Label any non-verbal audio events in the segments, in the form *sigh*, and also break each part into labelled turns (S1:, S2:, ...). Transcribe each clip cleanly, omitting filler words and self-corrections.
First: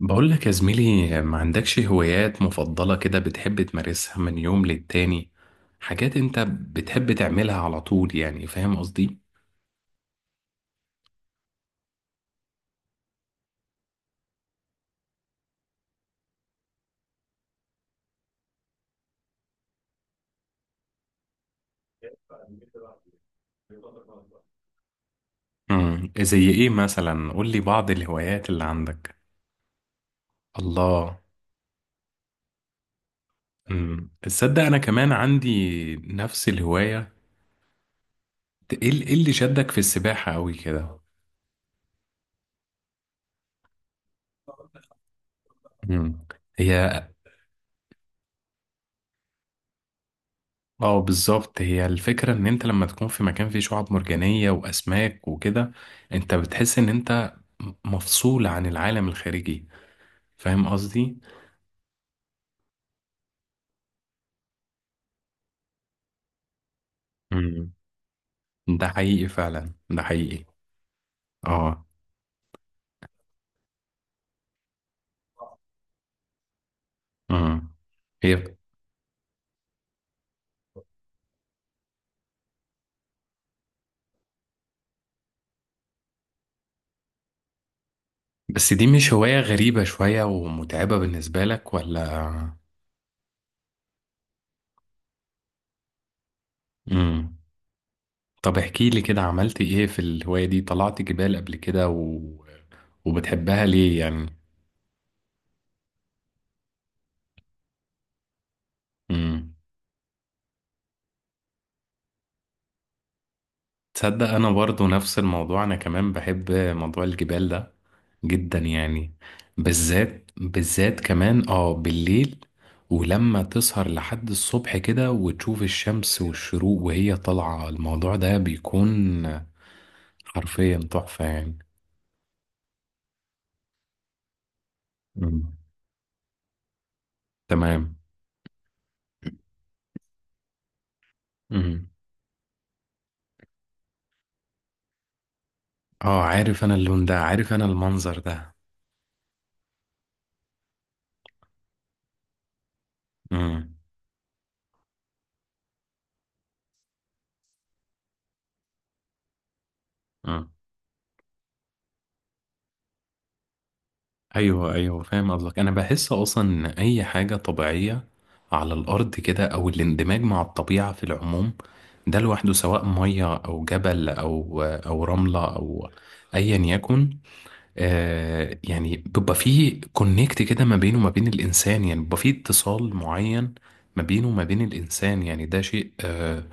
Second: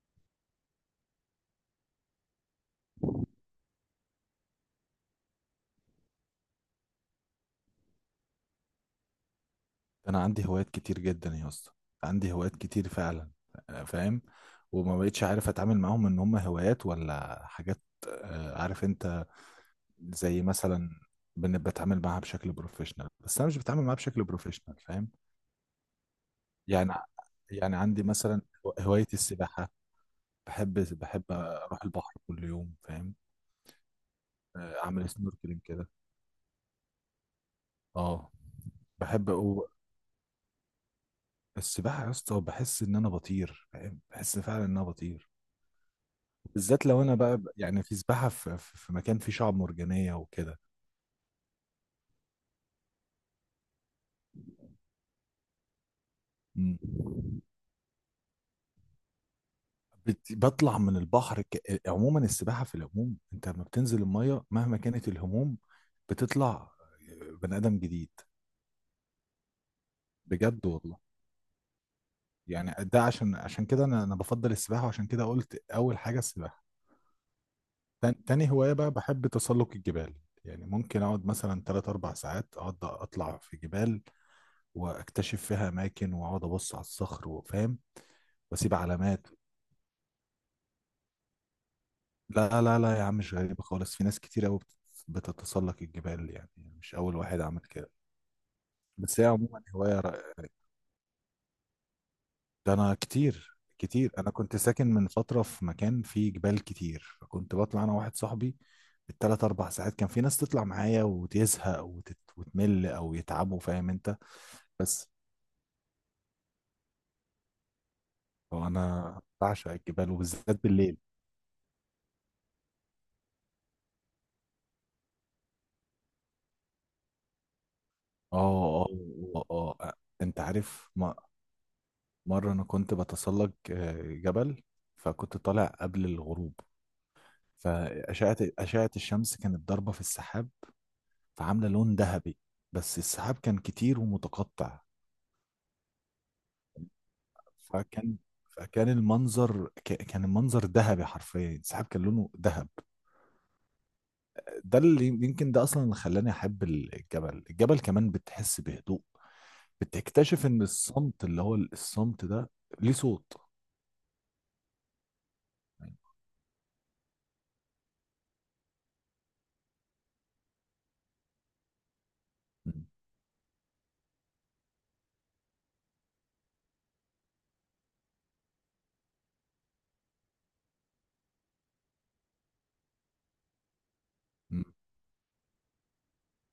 S1: بقول لك يا زميلي، ما عندكش هوايات مفضلة كده بتحب تمارسها من يوم للتاني؟ حاجات انت بتحب تعملها على طول، يعني فاهم قصدي؟
S2: انا عندي هوايات كتير جدا يا اسطى. عندي هوايات كتير فعلا. فاهم. وما بقتش عارف اتعامل معاهم ان هم هوايات ولا حاجات. آه، عارف انت. زي مثلا بتعامل معاها بشكل بروفيشنال، بس انا مش بتعامل معاها بشكل بروفيشنال. فاهم.
S1: زي ايه
S2: يعني
S1: مثلا؟ قول لي
S2: يعني
S1: بعض
S2: عندي مثلا
S1: الهوايات اللي
S2: هواية
S1: عندك.
S2: السباحة. بحب.
S1: الله.
S2: بحب اروح البحر كل يوم، فاهم.
S1: امم، تصدق انا
S2: آه، اعمل
S1: كمان
S2: سنوركلينج كده.
S1: عندي نفس الهوايه.
S2: اه.
S1: ايه إيه
S2: بحب
S1: اللي شدك في السباحه قوي كده؟
S2: السباحة يا اسطى بحس ان انا بطير، فاهم، بحس فعلا ان انا بطير.
S1: امم.
S2: بالذات لو
S1: هي.
S2: انا بقى يعني في سباحه في مكان فيه شعاب مرجانيه وكده.
S1: اه بالظبط، هي الفكره ان انت لما تكون في مكان فيه شعاب مرجانيه واسماك وكده، انت بتحس
S2: مم.
S1: ان انت مفصول عن العالم الخارجي. فاهم
S2: بطلع من
S1: قصدي.
S2: البحر عموما السباحه في العموم، انت لما بتنزل الميه مهما كانت الهموم بتطلع بني
S1: امم.
S2: ادم جديد.
S1: ده حقيقي فعلا، ده حقيقي.
S2: بجد والله.
S1: اه.
S2: يعني ده عشان كده انا بفضل السباحه، وعشان كده قلت اول حاجه السباحه.
S1: امم. هي.
S2: تاني هوايه بقى بحب تسلق الجبال. يعني ممكن اقعد مثلا 3 4 ساعات، اقعد اطلع في جبال واكتشف فيها اماكن واقعد ابص على الصخر وفاهم.
S1: بس
S2: واسيب
S1: دي مش
S2: علامات.
S1: هوايه غريبه شويه ومتعبه بالنسبه لك ولا؟
S2: لا لا لا يا عم، مش غريبة خالص، في ناس كتير قوي بتتسلق الجبال يعني. مش أول
S1: امم.
S2: واحد عمل كده.
S1: طب احكي لي
S2: بس
S1: كده،
S2: هي
S1: عملت
S2: عموما
S1: ايه في
S2: هواية رائعة.
S1: الهواية دي؟ طلعت جبال قبل كده و...
S2: ده أنا كتير
S1: وبتحبها ليه
S2: كتير،
S1: يعني؟
S2: أنا كنت ساكن من فترة في مكان فيه جبال كتير، فكنت بطلع أنا واحد صاحبي بالتلات
S1: امم،
S2: أربع ساعات. كان في ناس تطلع معايا وتزهق وتمل أو يتعبوا، فاهم أنت.
S1: تصدق انا برضو
S2: بس.
S1: نفس الموضوع، انا كمان بحب موضوع الجبال ده جدا يعني.
S2: وأنا بعشق الجبال
S1: بالذات
S2: وبالذات بالليل.
S1: بالذات كمان، اه، بالليل. ولما تسهر لحد الصبح كده وتشوف الشمس والشروق وهي طالعة، الموضوع ده بيكون
S2: آه آه. آه آه. أنت
S1: حرفيا
S2: عارف
S1: تحفة يعني.
S2: مرة أنا كنت بتسلق جبل. فكنت
S1: امم.
S2: طالع قبل الغروب.
S1: تمام.
S2: فأشعة أشعة الشمس كانت ضاربة في السحاب، فعاملة
S1: امم.
S2: لون ذهبي. بس السحاب كان كتير ومتقطع.
S1: اه عارف انا اللون ده، عارف انا
S2: فكان
S1: المنظر ده.
S2: فكان المنظر، كان المنظر ذهبي حرفيا، السحاب كان لونه ذهب. ده اللي يمكن ده أصلا اللي خلاني أحب الجبل. الجبل كمان بتحس بهدوء، بتكتشف
S1: امم.
S2: إن الصمت، اللي هو الصمت ده، ليه صوت.
S1: ايوه ايوه، فاهم قصدك. انا بحس اصلا ان اي حاجه طبيعيه على الارض كده، او الاندماج مع الطبيعه في العموم، ده لوحده، سواء ميه او جبل او رمله او ايا يكن، يعني بيبقى فيه كونكت كده ما بينه وما بين الانسان، يعني بيبقى فيه اتصال معين ما بينه وما بين الانسان. يعني ده شيء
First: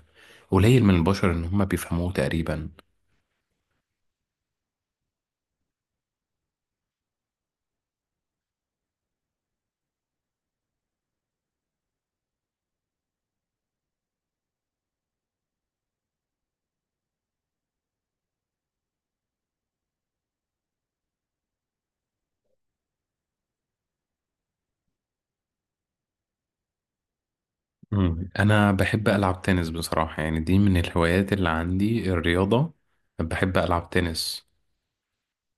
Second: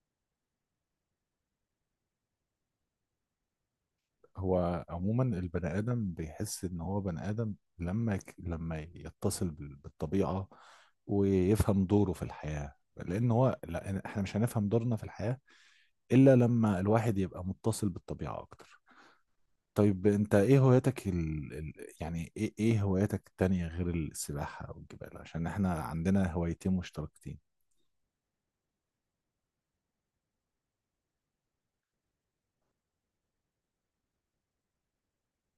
S1: قليل من البشر ان هم بيفهموه تقريبا.
S2: هو عموما البني آدم بيحس إن هو بني آدم لما لما يتصل بالطبيعة ويفهم دوره في الحياة. لأن هو لا، إحنا مش هنفهم دورنا في الحياة إلا لما الواحد يبقى متصل بالطبيعة أكتر. طيب أنت إيه هواياتك يعني إيه هواياتك التانية غير السباحة والجبال؟ عشان إحنا عندنا هوايتين مشتركتين.
S1: مم. انا بحب العب تنس بصراحة، يعني دي من الهوايات اللي عندي، الرياضة. بحب العب تنس.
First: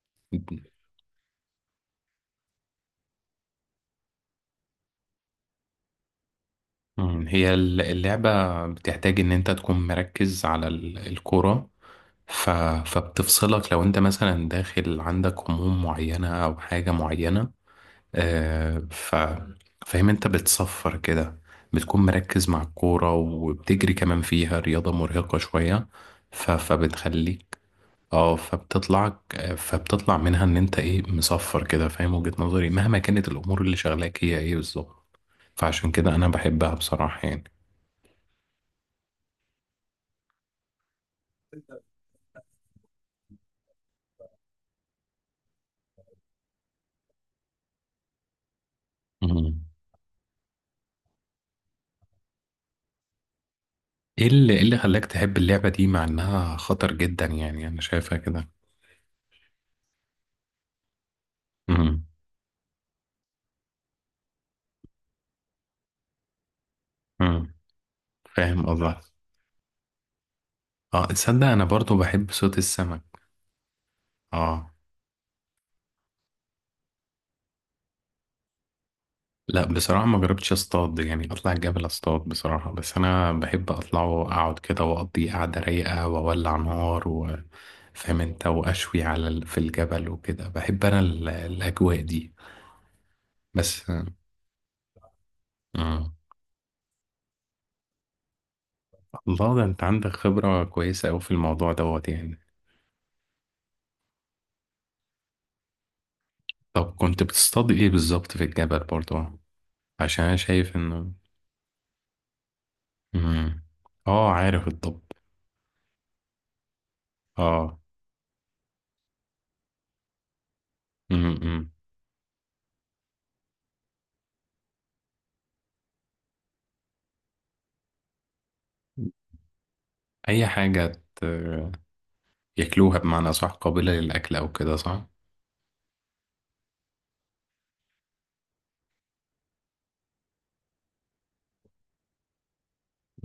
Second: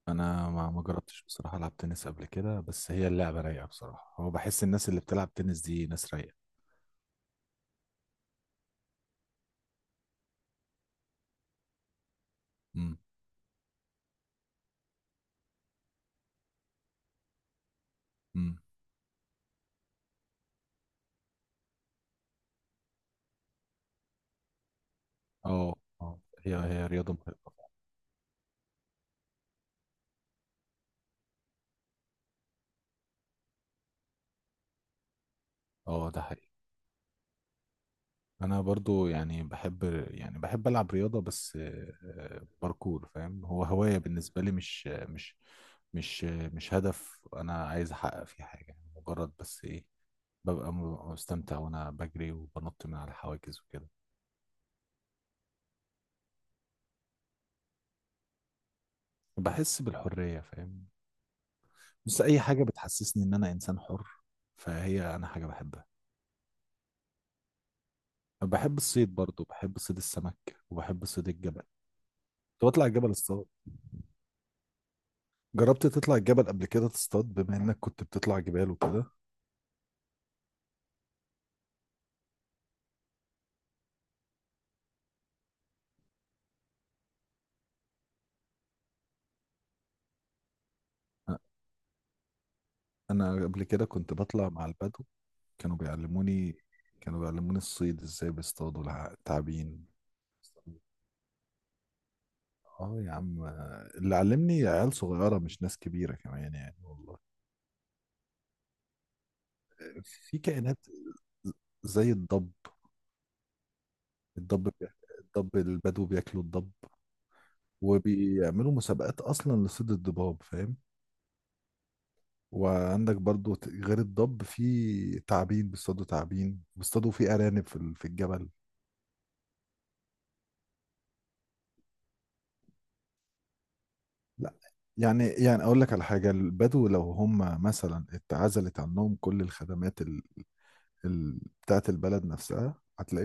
S2: أنا ما جربتش بصراحة ألعب تنس قبل كده، بس هي اللعبة رايقة بصراحة. هو بحس الناس اللي بتلعب تنس دي ناس رايقة.
S1: مم. هي اللعبة بتحتاج ان انت تكون مركز على الكرة. ف...
S2: امم.
S1: فبتفصلك لو انت مثلا داخل عندك هموم معينة او حاجة معينة.
S2: إمم.
S1: آه، ف... فاهم انت، بتصفر كده. بتكون مركز مع الكورة وبتجري كمان، فيها رياضة مرهقة
S2: اه
S1: شوية.
S2: اه، هي رياضة
S1: فبتخليك،
S2: مرهقة.
S1: اه فبتطلع منها ان انت ايه مصفر كده، فاهم وجهة نظري، مهما كانت الامور اللي شغلاك هي ايه بالظبط. فعشان
S2: اه،
S1: كده
S2: ده
S1: انا
S2: حقيقي.
S1: بحبها بصراحة يعني.
S2: انا برضو يعني بحب العب رياضة بس باركور. فاهم، هو هواية بالنسبة لي، مش هدف انا عايز احقق فيه حاجة، يعني مجرد بس
S1: مم.
S2: ايه، ببقى مستمتع وانا بجري وبنط من على الحواجز وكده.
S1: ايه اللي إيه اللي خلاك تحب اللعبة دي مع انها خطر جدا يعني، انا شايفها كده.
S2: بحس بالحرية، فاهم.
S1: مم.
S2: بس اي حاجة بتحسسني ان انا انسان حر فهي انا حاجة بحبها.
S1: مم. فاهم
S2: بحب
S1: قصدك.
S2: الصيد برضو، بحب صيد السمك وبحب
S1: اه
S2: صيد
S1: تصدق
S2: الجبل.
S1: انا برضو بحب صوت
S2: كنت بطلع الجبل
S1: السمك.
S2: الصغير.
S1: اه.
S2: جربت تطلع الجبل قبل كده تصطاد بما انك كنت بتطلع جبال وكده؟
S1: لا بصراحة ما جربتش اصطاد، يعني اطلع الجبل اصطاد بصراحة، بس انا بحب اطلع واقعد كده واقضي قعدة رايقة واولع نار فاهم انت، واشوي على في الجبل وكده، بحب انا
S2: أ-
S1: الاجواء دي
S2: انا قبل
S1: بس.
S2: كده كنت بطلع مع البدو. كانوا
S1: آه.
S2: بيعلموني كانوا بيعلموني الصيد ازاي، بيصطادوا
S1: الله، ده انت
S2: التعابين.
S1: عندك خبرة كويسة اوي في الموضوع دوت يعني.
S2: اه يا عم، اللي علمني عيال صغيرة مش ناس كبيرة كمان يعني
S1: طب
S2: والله.
S1: كنت بتصطاد ايه بالظبط في الجبل برضو؟ عشان انا
S2: في
S1: شايف
S2: كائنات
S1: انه.
S2: زي الضب.
S1: مم. اه عارف
S2: الضب.
S1: الضب.
S2: الضب البدو بياكلوا الضب
S1: اه.
S2: وبيعملوا مسابقات اصلا لصيد الضباب، فاهم.
S1: مم. مم.
S2: وعندك برضو غير الضب في تعابين، بيصطادوا تعابين، بيصطادوا في أرانب في في الجبل.
S1: اي حاجة ياكلوها، بمعنى صح؟ قابلة للأكل أو
S2: لا.
S1: كده صح؟
S2: يعني أقول لك على حاجة، البدو لو هم مثلا اتعزلت عنهم كل الخدمات بتاعت البلد نفسها،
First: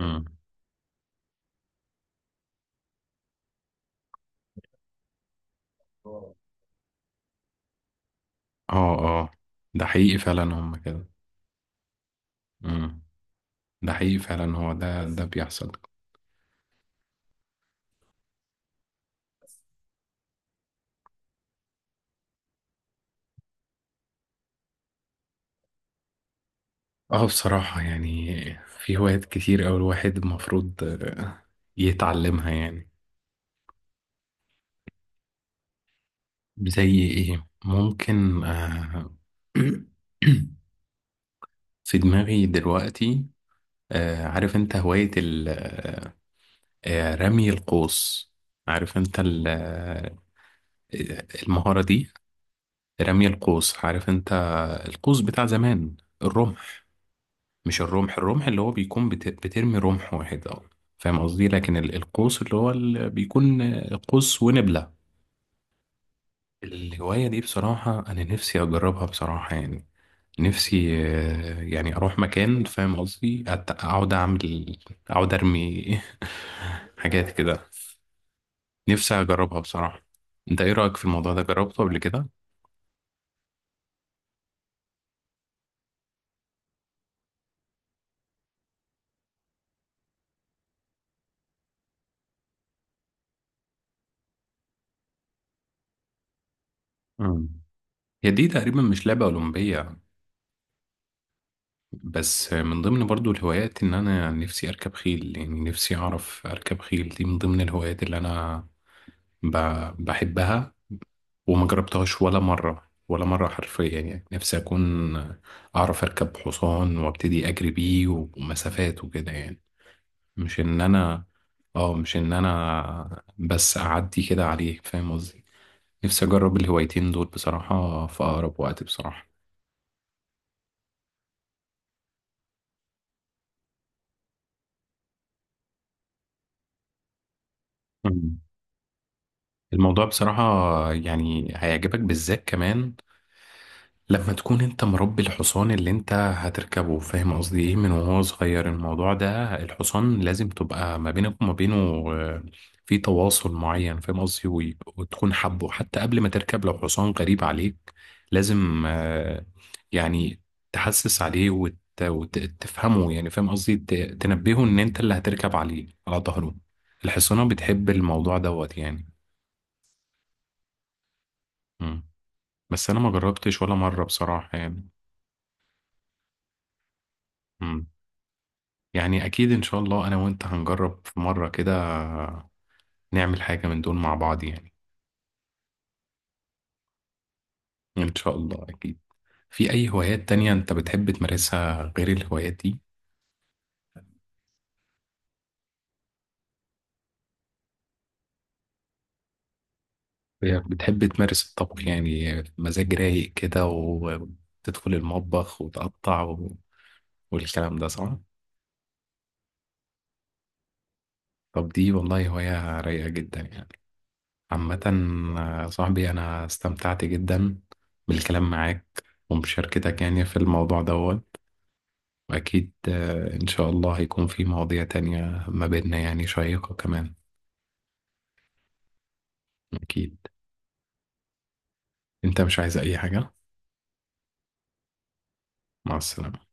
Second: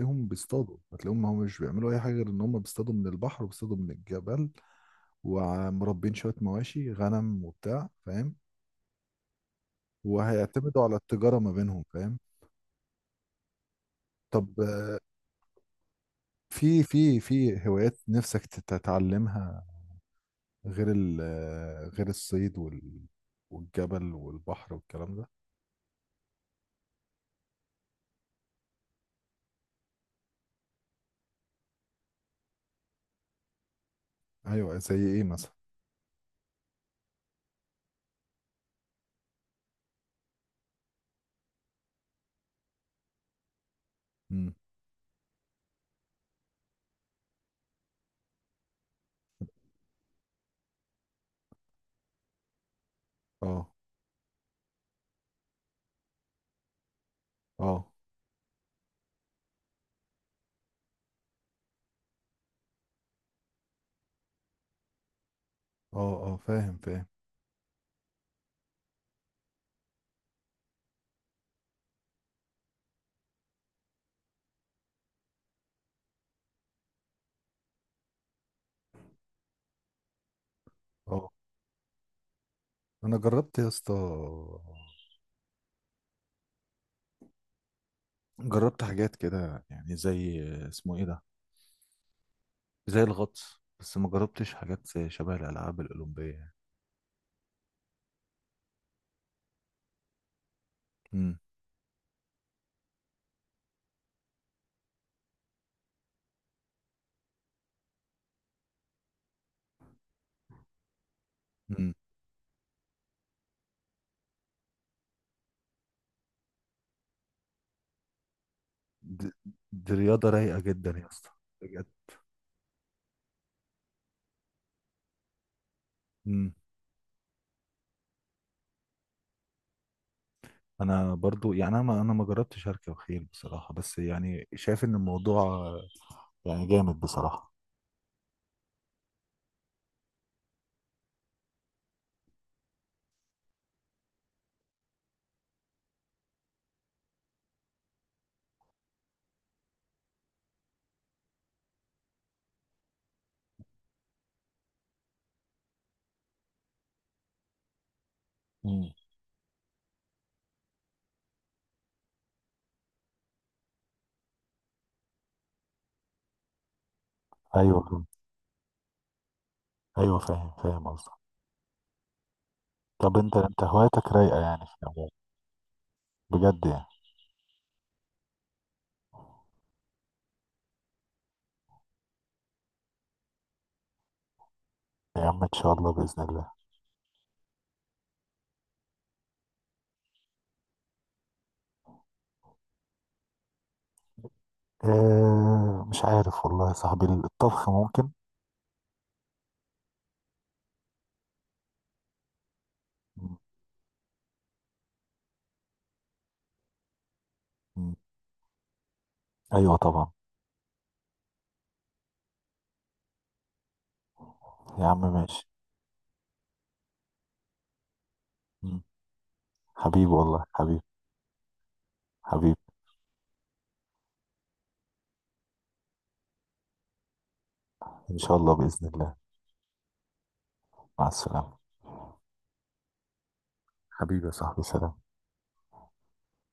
S1: مم.
S2: بيصطادوا، هتلاقيهم هم مش بيعملوا أي حاجة غير إن هم بيصطادوا من البحر وبيصطادوا من الجبل. ومربين
S1: آه.
S2: شوية مواشي غنم وبتاع، فاهم.
S1: اه اه، ده حقيقي فعلا هم
S2: وهيعتمدوا على
S1: كده.
S2: التجارة ما بينهم، فاهم.
S1: مم. ده حقيقي
S2: طب
S1: فعلا، هو ده بيحصل.
S2: في هوايات نفسك تتعلمها، غير ال غير الصيد والجبل والبحر والكلام ده؟
S1: اه بصراحة يعني، في هوايات كتير أوي الواحد المفروض يتعلمها يعني.
S2: ايوه، زي ايه مثلا؟
S1: زي ايه ممكن *clears throat* في دماغي دلوقتي.
S2: امم.
S1: عارف انت هواية رمي القوس. عارف انت المهارة دي، رمي
S2: اه
S1: القوس. عارف انت القوس بتاع زمان، الرمح. مش
S2: اه.
S1: الرمح، الرمح اللي هو بيكون بترمي رمح واحد اه. فاهم قصدي، لكن القوس اللي هو اللي بيكون قوس ونبلة.
S2: اه اه، فاهم فاهم.
S1: الهواية دي بصراحة أنا نفسي أجربها بصراحة يعني. نفسي يعني أروح مكان. فاهم قصدي أقعد أعمل، أقعد أرمي *laughs* حاجات كده. نفسي أجربها بصراحة. أنت إيه رأيك في
S2: اه،
S1: الموضوع ده، جربته قبل كده؟
S2: انا جربت يا اسطى. جربت حاجات كده يعني زي، اسمه ايه ده، زي الغطس. بس ما جربتش حاجات زي شبه الالعاب الاولمبيه يعني.
S1: مم. هي دي تقريبا مش لعبة أولمبية.
S2: امم.
S1: بس من ضمن برضو الهوايات ان انا نفسي اركب خيل، يعني نفسي اعرف اركب خيل، دي من ضمن الهوايات اللي انا بحبها وما
S2: امم.
S1: جربتهاش ولا مرة، ولا مرة حرفيا يعني. نفسي اكون اعرف اركب حصان وابتدي اجري بيه ومسافات
S2: دي,
S1: وكده يعني.
S2: دي رياضه
S1: مش
S2: رايقه
S1: ان
S2: جدا يا
S1: انا
S2: اسطى، بجد.
S1: اه مش ان انا بس اعدي كده عليه، فاهم قصدي. نفسي
S2: امم.
S1: اجرب الهوايتين دول بصراحة في اقرب وقت بصراحة.
S2: انا برضو يعني، انا ما جربتش اركب خيل بصراحه، بس يعني شايف ان الموضوع يعني جامد بصراحه.
S1: مم. الموضوع بصراحة يعني هيعجبك، بالذات كمان لما تكون انت مربي الحصان اللي انت هتركبه. فاهم قصدي ايه، من وهو صغير الموضوع ده، الحصان لازم تبقى ما بينك وما بينه آه، في تواصل معين. فاهم قصدي وتكون حبه حتى قبل ما تركب. لو حصان غريب عليك لازم،
S2: مم.
S1: يعني تحسس عليه وتفهمه يعني. فاهم قصدي تنبهه ان انت اللي هتركب عليه على ظهره. الحصانة
S2: ايوه
S1: بتحب
S2: فاهم.
S1: الموضوع دوت يعني.
S2: ايوه فاهم، فاهم قصدك.
S1: مم. بس انا ما
S2: طب انت
S1: جربتش
S2: انت
S1: ولا مرة
S2: هوايتك رايقه
S1: بصراحة
S2: يعني في
S1: يعني.
S2: العموم، بجد يعني.
S1: مم. يعني أكيد إن شاء الله، أنا وأنت هنجرب في مرة كده، نعمل حاجة من دول مع بعض يعني.
S2: يا عم ان شاء الله باذن الله.
S1: إن شاء الله أكيد. في أي هوايات تانية أنت بتحب تمارسها غير الهوايات دي؟
S2: اه، مش عارف والله يا صاحبي، الطبخ ممكن.
S1: بتحب تمارس الطبخ يعني، مزاج رايق
S2: مم.
S1: كده وتدخل المطبخ وتقطع و... والكلام ده
S2: مم.
S1: صح؟
S2: ايوه طبعا.
S1: طب دي والله هواية رايقة جدا يعني، عامة.
S2: يا عم ماشي.
S1: صاحبي أنا استمتعت جدا بالكلام
S2: مم.
S1: معاك ومشاركتك
S2: حبيبي
S1: يعني في
S2: والله،
S1: الموضوع
S2: حبيبي،
S1: ده.
S2: حبيبي.
S1: أكيد إن شاء الله هيكون في مواضيع تانية ما بيننا يعني شيقة كمان.
S2: ان شاء الله باذن الله.
S1: أكيد.
S2: مع السلامه.
S1: أنت مش عايز أي حاجة؟
S2: حبيبي يا صاحبي، سلام.
S1: مع السلامة.